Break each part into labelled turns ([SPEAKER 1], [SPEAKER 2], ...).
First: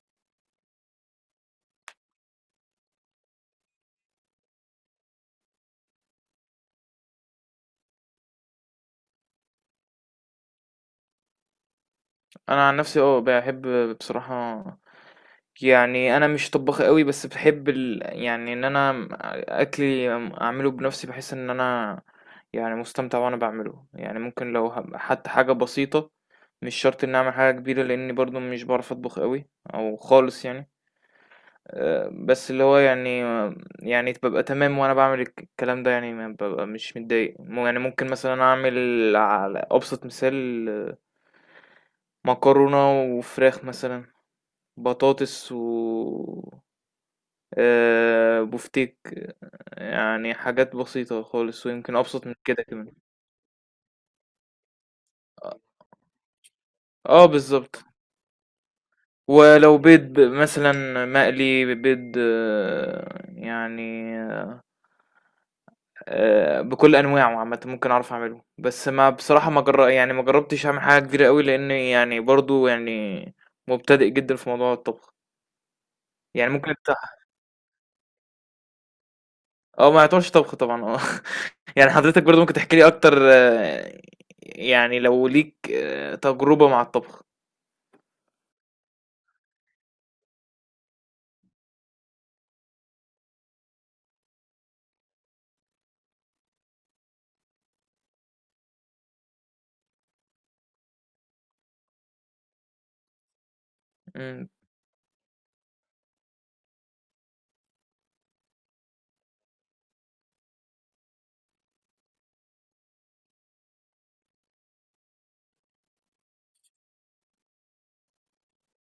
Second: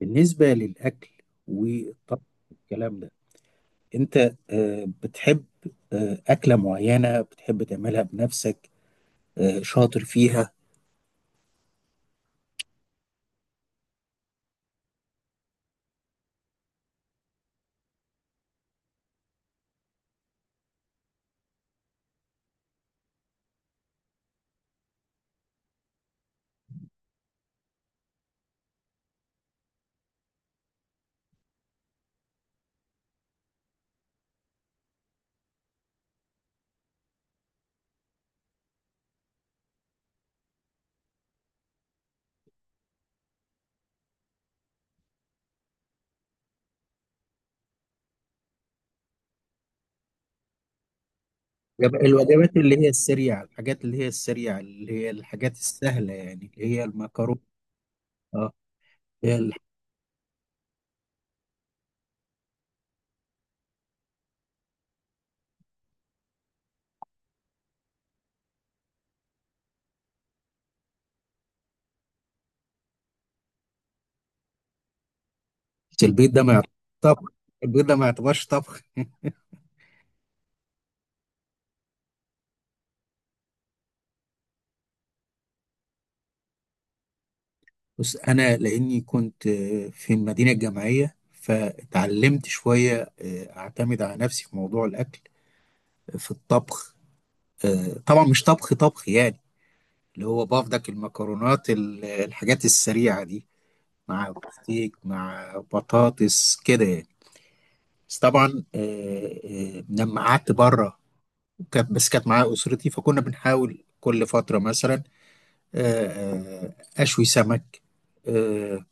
[SPEAKER 1] بالنسبة للأكل والطبخ والكلام ده، أنت بتحب أكلة معينة بتحب تعملها بنفسك، شاطر فيها؟
[SPEAKER 2] انا عن نفسي اه بحب بصراحة. يعني انا مش طباخ قوي، بس بحب يعني ان انا اكلي اعمله بنفسي، بحس ان انا يعني مستمتع وانا بعمله. يعني ممكن حتى حاجة بسيطة، مش شرط اني اعمل حاجة كبيرة، لاني برضو مش بعرف اطبخ قوي او خالص يعني. بس اللي هو يعني، يعني ببقى تمام وانا بعمل الكلام ده، يعني ما ببقى مش متضايق يعني ممكن مثلا اعمل على ابسط مثال مكرونة وفراخ مثلا، بطاطس و بفتيك، يعني حاجات بسيطة خالص ويمكن
[SPEAKER 1] يبقى
[SPEAKER 2] أبسط من
[SPEAKER 1] الوجبات
[SPEAKER 2] كده
[SPEAKER 1] اللي هي
[SPEAKER 2] كمان.
[SPEAKER 1] السريعة، الحاجات اللي هي السريعة، اللي هي الحاجات
[SPEAKER 2] اه،
[SPEAKER 1] السهلة، يعني اللي هي
[SPEAKER 2] آه،
[SPEAKER 1] المكرونة.
[SPEAKER 2] بالظبط.
[SPEAKER 1] اه. هي الح-
[SPEAKER 2] ولو بيض مثلا مقلي بيض آه، يعني آه، بكل انواعه عامه ممكن اعرف اعمله، بس ما بصراحه ما جر... يعني ما جربتش اعمل حاجه كبيره قوي، لان يعني برضو يعني مبتدئ جدا في موضوع الطبخ.
[SPEAKER 1] البيض ده
[SPEAKER 2] يعني
[SPEAKER 1] ما يعتبرش
[SPEAKER 2] ممكن.
[SPEAKER 1] طبخ طبخ.
[SPEAKER 2] آه، ما يعتبرش طبخ طبعًا، آه. يعني حضرتك برضه ممكن تحكي لي أكتر آه، يعني لو ليك آه، تجربة مع الطبخ؟
[SPEAKER 1] بس أنا لأني كنت في المدينة الجامعية، فتعلمت شوية أعتمد على نفسي في موضوع الأكل، في الطبخ. طبعا مش طبخ طبخ يعني، اللي هو بافضك الحاجات السريعة دي، مع
[SPEAKER 2] إمم.
[SPEAKER 1] بفتيك مع بطاطس كده يعني. بس طبعا، لما قعدت بره، كانت معايا أسرتي، فكنا بنحاول كل فترة مثلا، آه، آه، أشوي سمك، آه،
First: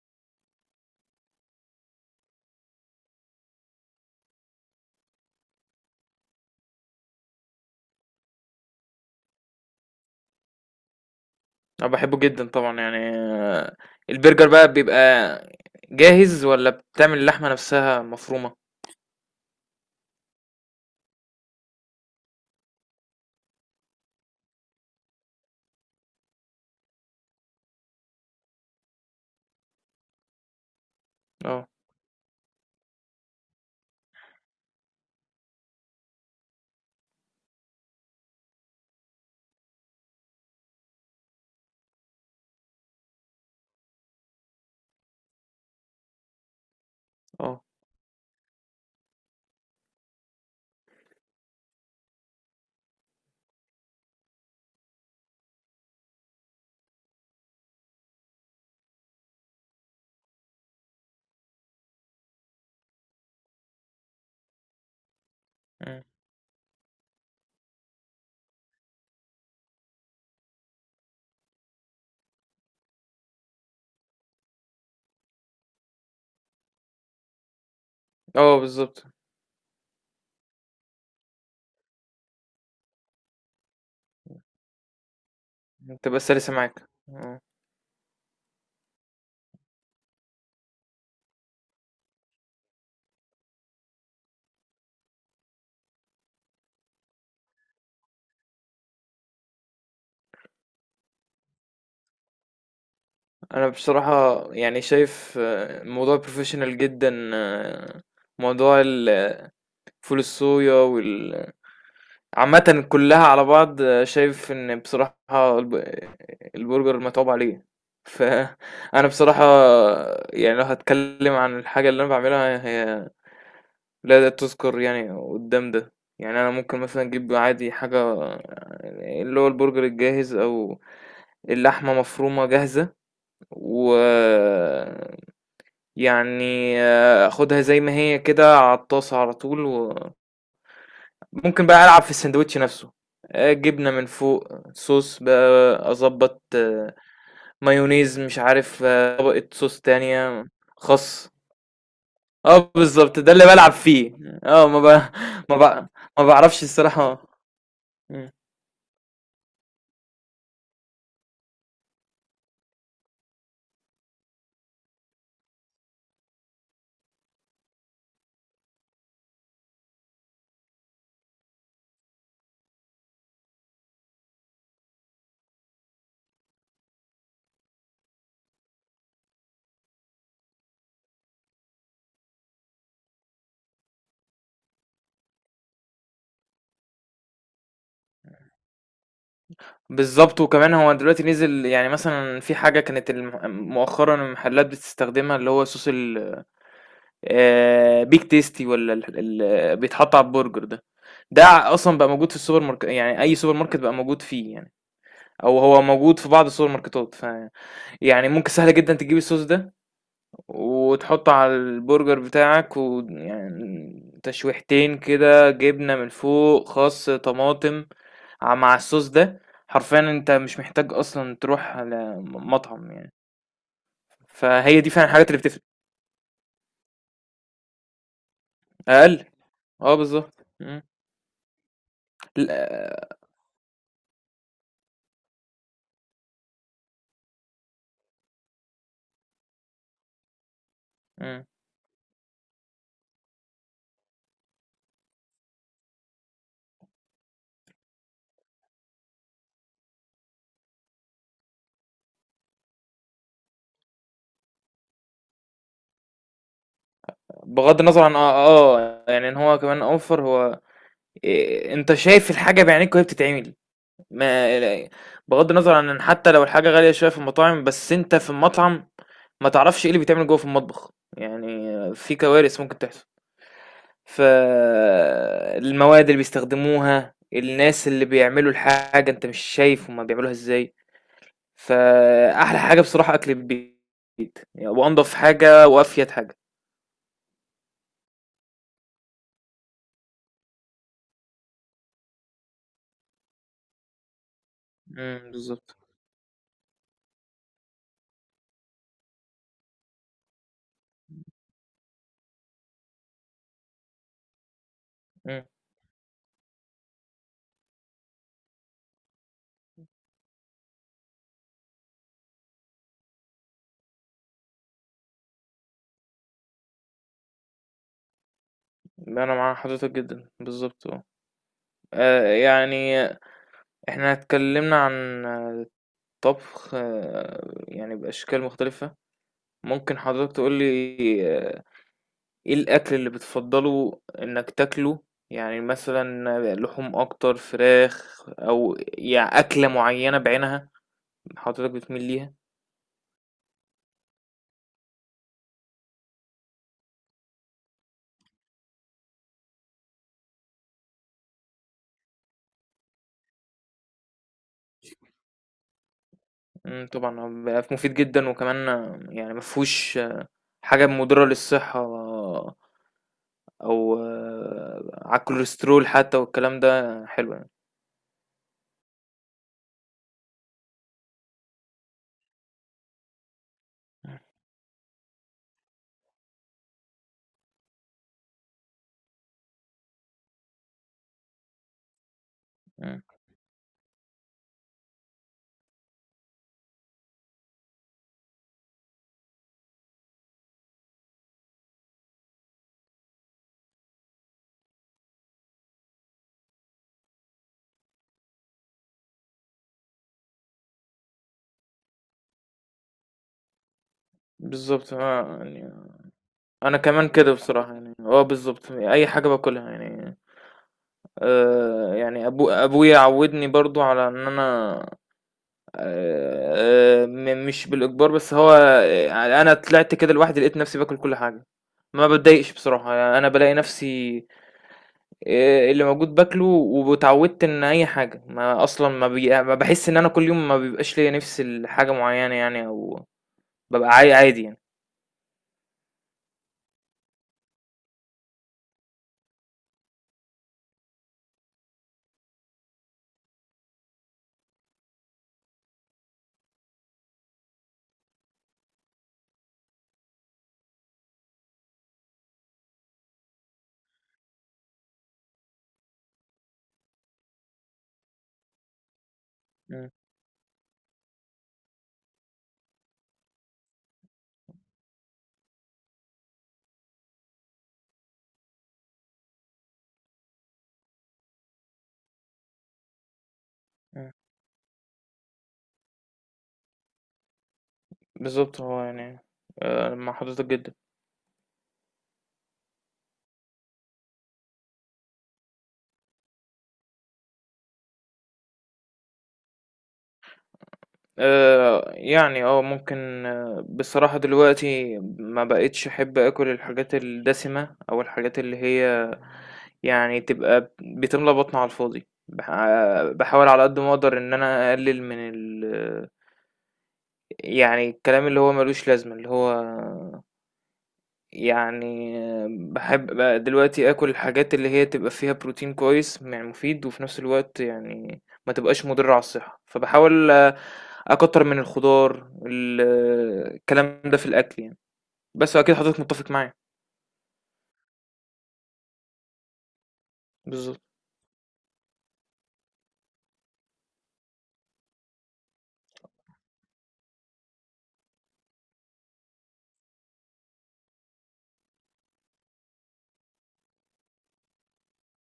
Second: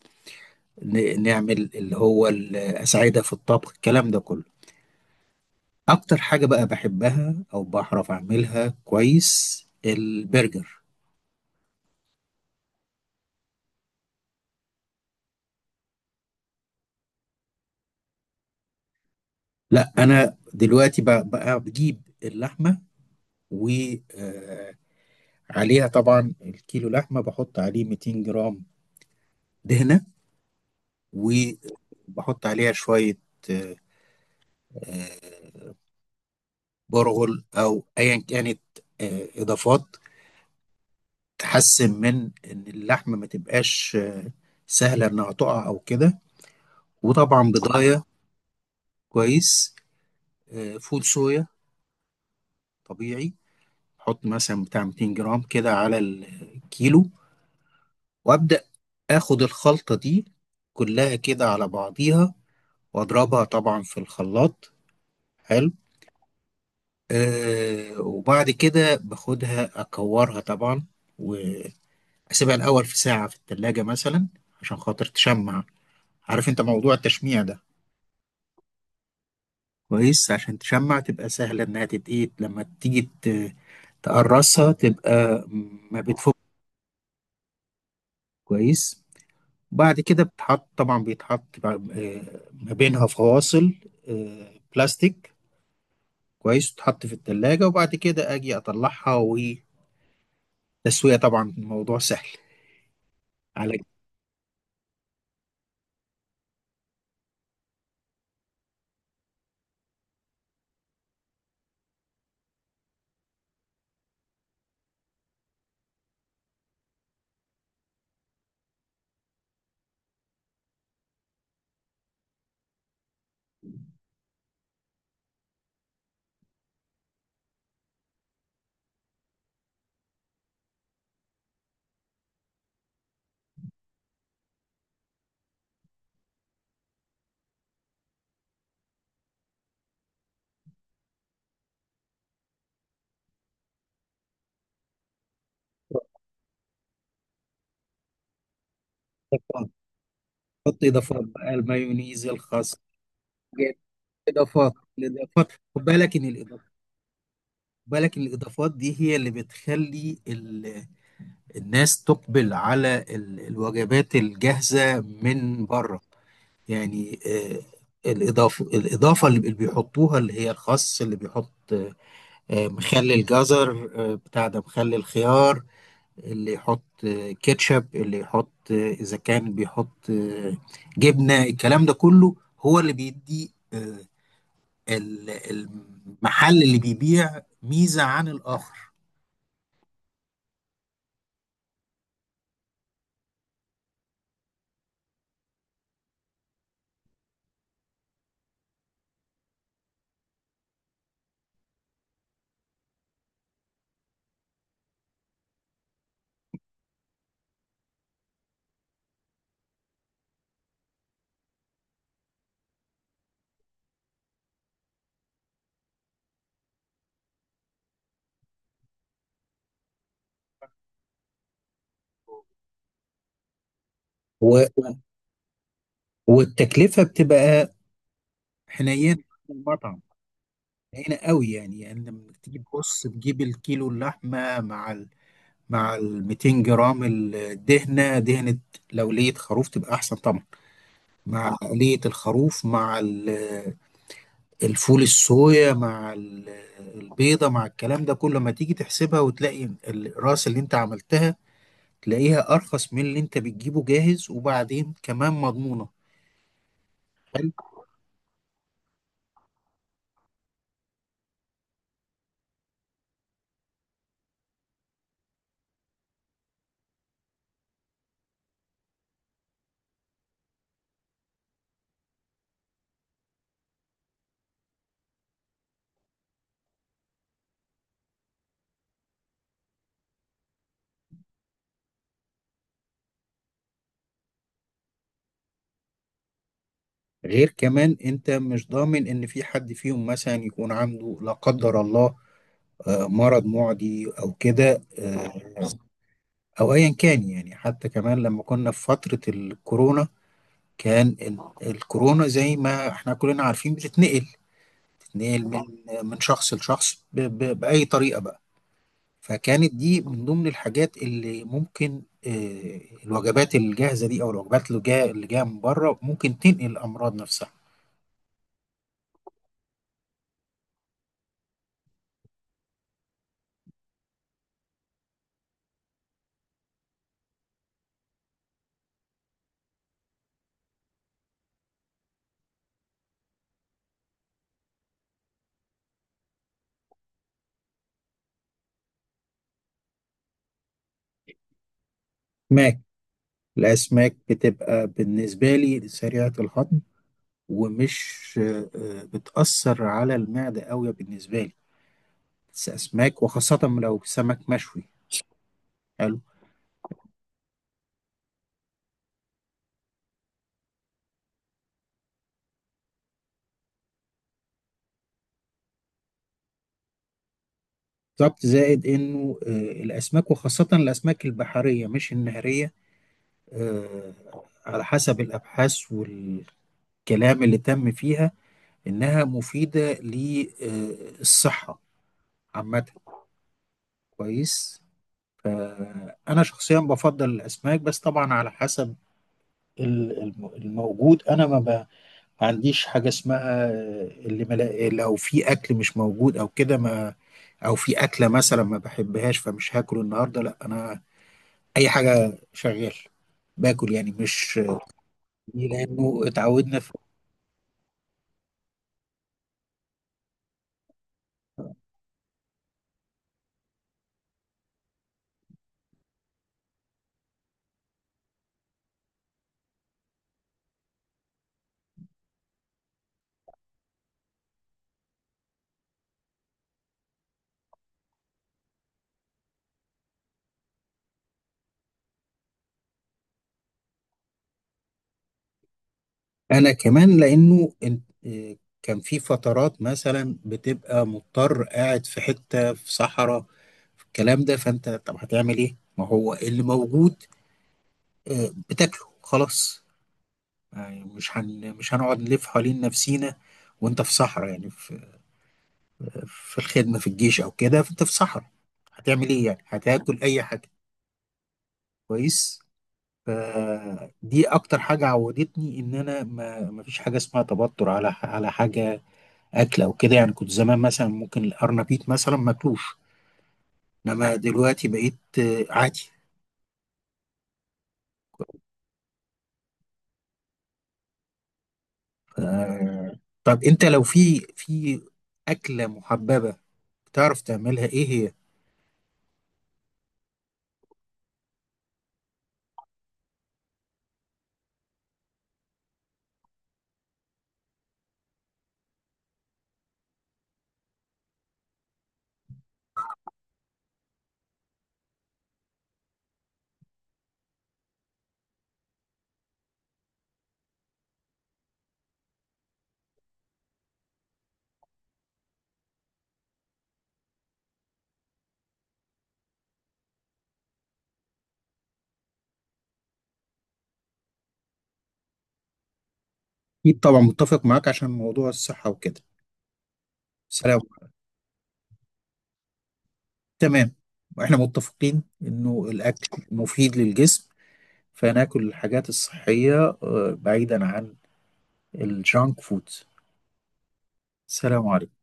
[SPEAKER 1] نعمل اللي هو الأساعدة في الطبخ الكلام ده كله. أكتر حاجة بقى بحبها أو بعرف أعملها كويس البرجر.
[SPEAKER 2] أنا باحبه جدًا طبعًا يعني آه، البرجر بقى بيبقى جاهز والّا بتعمل اللحمة نفسها مفرومة؟
[SPEAKER 1] لا، انا دلوقتي بقى بجيب اللحمه وعليها، طبعا الكيلو لحمه بحط عليه 200 جرام دهنه،
[SPEAKER 2] آه،
[SPEAKER 1] وبحط عليها شويه آه، آه، برغل او ايا كانت اضافات تحسن من ان اللحمه ما تبقاش سهله انها تقع او كده. وطبعا
[SPEAKER 2] آه،
[SPEAKER 1] بضايه كويس فول صويا طبيعي، احط مثلا بتاع 200 جرام كده على الكيلو، وابدا اخد الخلطة دي كلها كده على بعضيها، واضربها طبعا في الخلاط. حلو.
[SPEAKER 2] إمم.
[SPEAKER 1] آه، وبعد كده باخدها اكورها طبعا، واسيبها الاول في ساعة في التلاجة مثلا، عشان خاطر تشمع. عارف انت موضوع التشميع ده؟
[SPEAKER 2] آه، بالضبط.
[SPEAKER 1] كويس، عشان تشمع تبقى سهلة انها تتقيت لما تيجي تقرصها، تبقى ما
[SPEAKER 2] بتبقى
[SPEAKER 1] بتفك
[SPEAKER 2] سلسة معاك، آه.
[SPEAKER 1] كويس. بعد كده بتحط طبعا، ما بينها فواصل بلاستيك كويس، تتحط في التلاجة، وبعد كده أجي أطلعها وتسوية. طبعا الموضوع سهل
[SPEAKER 2] أنا
[SPEAKER 1] على
[SPEAKER 2] بصراحة يعني شايف آه، الموضوع professional جدًا آه، موضوع ال فول الصويا وال عامةً كلّها على بعض آه، شايف إن بصراحة الب البرجر متعوب عليه، فأنا بصراحة يعني لو هاتكلّم عن الحاجة اللي أنا باعملها، هي لا تُذكر يعني قدّام ده. يعني أنا ممكن مثلًا أجيب عادي حاجة، اللي هو البرجر الجاهز أو اللحمة مفرومة جاهزة، ويعني آخُدها زي ما هي كده على الطاسة على طول و ممكن بقى ألعب في الساندوتش نفسه، جبنة من فوق، صوص بقى أضبّط، مايونيز، مش عارف آه، طبقة
[SPEAKER 1] إضافات.
[SPEAKER 2] صوص تانية،
[SPEAKER 1] حط إضافات
[SPEAKER 2] خس.
[SPEAKER 1] بقى، المايونيز،
[SPEAKER 2] آه،
[SPEAKER 1] الخس.
[SPEAKER 2] بالضبط، ده اللي بالعب
[SPEAKER 1] جايب
[SPEAKER 2] فيه. آه
[SPEAKER 1] إضافات.
[SPEAKER 2] ما ب
[SPEAKER 1] الإضافات
[SPEAKER 2] ما
[SPEAKER 1] خد
[SPEAKER 2] ب
[SPEAKER 1] بالك إن
[SPEAKER 2] ما باعرفش
[SPEAKER 1] الإضافات
[SPEAKER 2] الصراحة.
[SPEAKER 1] خد بالك إن
[SPEAKER 2] إمم.
[SPEAKER 1] الإضافات دي هي اللي بتخلي ال... الناس تقبل على ال... الوجبات الجاهزة من بره. يعني الإضافة اللي بيحطوها، اللي هي الخس، اللي بيحط مخلل جزر، بتاع ده مخلل خيار، اللي يحط كاتشب، اللي يحط اذا كان بيحط جبنه، الكلام ده كله هو اللي بيدي المحل اللي بيبيع ميزه عن الاخر.
[SPEAKER 2] بالضبط، وكمان هو دلوقتي نزل يعني مثلًا في حاجة كانت مؤخرًا المحلات بتستخدمها، اللي هو صوص ال big tasty والّا ال بيتحط على البرجر ده، ده أصلًا بقى موجود في السوبر مارك، يعني أي سوبر ماركت بقى موجود فيه يعني. او هو موجود في بعض السوبر ماركتات، ف يعني ممكن سهل جدا تجيب الصوص ده وتحطه على البرجر بتاعك، ويعني تشويحتين كده، جبنة من فوق، خس، طماطم مع الصوص ده، حرفيا انت مش محتاج اصلا تروح على مطعم يعني. فهي
[SPEAKER 1] و-
[SPEAKER 2] دي فعلا الحاجات اللي بتفرق.
[SPEAKER 1] والتكلفه بتبقى حنينه
[SPEAKER 2] اقل.
[SPEAKER 1] على
[SPEAKER 2] اه،
[SPEAKER 1] المطعم،
[SPEAKER 2] بالظبط، مم.
[SPEAKER 1] حنينه قوي يعني. يعني لما تيجي تبص
[SPEAKER 2] لا،
[SPEAKER 1] تجيب الكيلو اللحمه مع ال 200 جرام الدهنه، لو لية خروف تبقى احسن طبعا،
[SPEAKER 2] مم.
[SPEAKER 1] مع لية الخروف، مع الفول الصويا، مع البيضة، مع الكلام ده كله، ما تيجي تحسبها وتلاقي الراس اللي انت عملتها، تلاقيها ارخص من اللي انت بتجيبه جاهز، وبعدين كمان مضمونة. حلو.
[SPEAKER 2] بغض النظر عن اه، آه يعني ان هو كمان اوفر، هو إيه، انت شايف الحاجة بعينيك وهي بتتعمل. ما لا- بغض النظر عن ان حتى لو الحاجة غالية شوية في المطاعم، بس انت في المطعم ما تعرفش ايه اللي بيتعمل جوه في المطبخ، يعني في كوارث ممكن تحصل. فالمواد اللي بيستخدموها، الناس اللي بيعملوا الحاجة انت مش شايف هما بيعملوها ازاي. فأحلى حاجة بصراحة أكل البيت، يعني وأنضف حاجة وأفيد حاجة.
[SPEAKER 1] غير كمان انت مش ضامن ان في حد فيهم مثلا يكون عنده، لا قدر الله، مرض معدي او كده،
[SPEAKER 2] امم، بالظبط.
[SPEAKER 1] او ايا كان يعني. حتى كمان لما كنا في فترة الكورونا، كان الكورونا زي ما احنا كلنا عارفين بتتنقل، نقل
[SPEAKER 2] امم.
[SPEAKER 1] من من شخص لشخص بأي طريقة بقى. فكانت دي من ضمن الحاجات اللي ممكن، الوجبات الجاهزة دي أو الوجبات اللي جاية، من بره، ممكن تنقل الأمراض نفسها.
[SPEAKER 2] أنا مع حضرتك جدا، بالظبط اه. آه، يعني احنا اتكلمنا عن طبخ آه، يعني بأشكال مختلفة، ممكن حضرتك تقول لي آه، إيه الأكل اللي بتفضّله إنك تاكله؟ يعني مثلًا لحوم أكتر، فراخ، أو يع أكلة معيّنة بعينها حضرتك بتميل ليها؟
[SPEAKER 1] أسماك. الأسماك بتبقى بالنسبة لي سريعة الهضم، ومش بتأثر على المعدة قوي بالنسبة لي. بس أسماك، وخاصة لو سمك مشوي. حلو.
[SPEAKER 2] إمم، طبعًا هو بيبقى مفيد جدًا، وكمان آه، يعني ما فيهوش حاجة مضرة للصحة آه، أو آه، على الكوليسترول حتى، والكلام ده حلو يعني.
[SPEAKER 1] بالظبط، زائد انه الاسماك وخاصه الاسماك البحريه مش النهريه، آه،
[SPEAKER 2] إمم.
[SPEAKER 1] على حسب الأبحاث والكلام اللي تم فيها، إنها مفيدة للصحة عامة.
[SPEAKER 2] إمم،
[SPEAKER 1] كويس. فأنا شخصيا بفضل الأسماك، بس طبعا على حسب الموجود. أنا ما عنديش حاجة اسمها اللي ملا... لو في أكل مش موجود أو كده، ما، أو في أكلة مثلا ما بحبهاش فمش هاكل النهاردة، لا أنا أي حاجة شغال باكل يعني، مش
[SPEAKER 2] بالضبط آه. يعني
[SPEAKER 1] لأنه
[SPEAKER 2] أنا
[SPEAKER 1] اتعودنا.
[SPEAKER 2] كمان كده بصراحة يعني، آه بالضبط، أي حاجة باكلها يعني. يعني أبويا عوّدني برضه على إن أنا م مش بالإجبار، بس هو أنا طلعت كده لوحدي، لقيت نفسي باكل كل حاجة، ما باتضايقش بصراحة. يعني أنا بالاقي نفسي اللي موجود باكله، واتعودت إن أي حاجة، ما أصلًا ما باحس إن أنا كل يوم ما بيبقاش ليّا نِفْس لحاجة معيّنة يعني، أو بابقى عادي يعني.
[SPEAKER 1] انا كمان لانه إيه، كان في فترات مثلا بتبقى مضطر قاعد في حتة في صحراء في الكلام ده، فانت طب هتعمل ايه؟ ما هو اللي موجود بتاكله خلاص. يعني مش هنقعد نلف حوالين نفسينا وانت في صحراء، يعني في الخدمة في الجيش او كده، فانت في صحراء هتعمل ايه؟ يعني
[SPEAKER 2] إمم.
[SPEAKER 1] هتاكل اي حاجة. كويس. فدي اكتر حاجة عودتني ان انا ما فيش حاجة اسمها توتر على على حاجة، اكل او كده يعني. كنت زمان مثلا ممكن الارنبيط مثلا ماكلوش،
[SPEAKER 2] إمم،
[SPEAKER 1] انما دلوقتي بقيت عادي.
[SPEAKER 2] بالضبط، هو يعني مع حضرتك جدًا.
[SPEAKER 1] طب انت لو في اكله محببه بتعرف تعملها، ايه هي؟
[SPEAKER 2] يعني آه، ممكن آه، بصراحة دلوقتي ما بقيتش أحب آكل الحاجات الدسمة، أو الحاجات اللي هي يعني تبقى بتملى بطني على الفاضي. باحاول على قد ما أقدر إن أنا أقلل من ال يعني الكلام اللي هو ما لوش لازمة، اللي هو يعني باحب بقى دلوقتي آكل الحاجات اللي هي تبقى فيها بروتين كويس، يعني مفيد، وفي نفس الوقت يعني ما تبقاش مضرة على الصحة. فباحاول أكتر من الخضار الكلام ده في الأكل يعني، بس أكيد حضرتك متفق معايا.
[SPEAKER 1] اكيد طبعا متفق معاك عشان موضوع الصحه وكده. سلام.
[SPEAKER 2] بالظبط.
[SPEAKER 1] تمام. واحنا متفقين انه الاكل مفيد للجسم، فناكل الحاجات الصحيه بعيدا عن الجانك فود. سلام عليكم.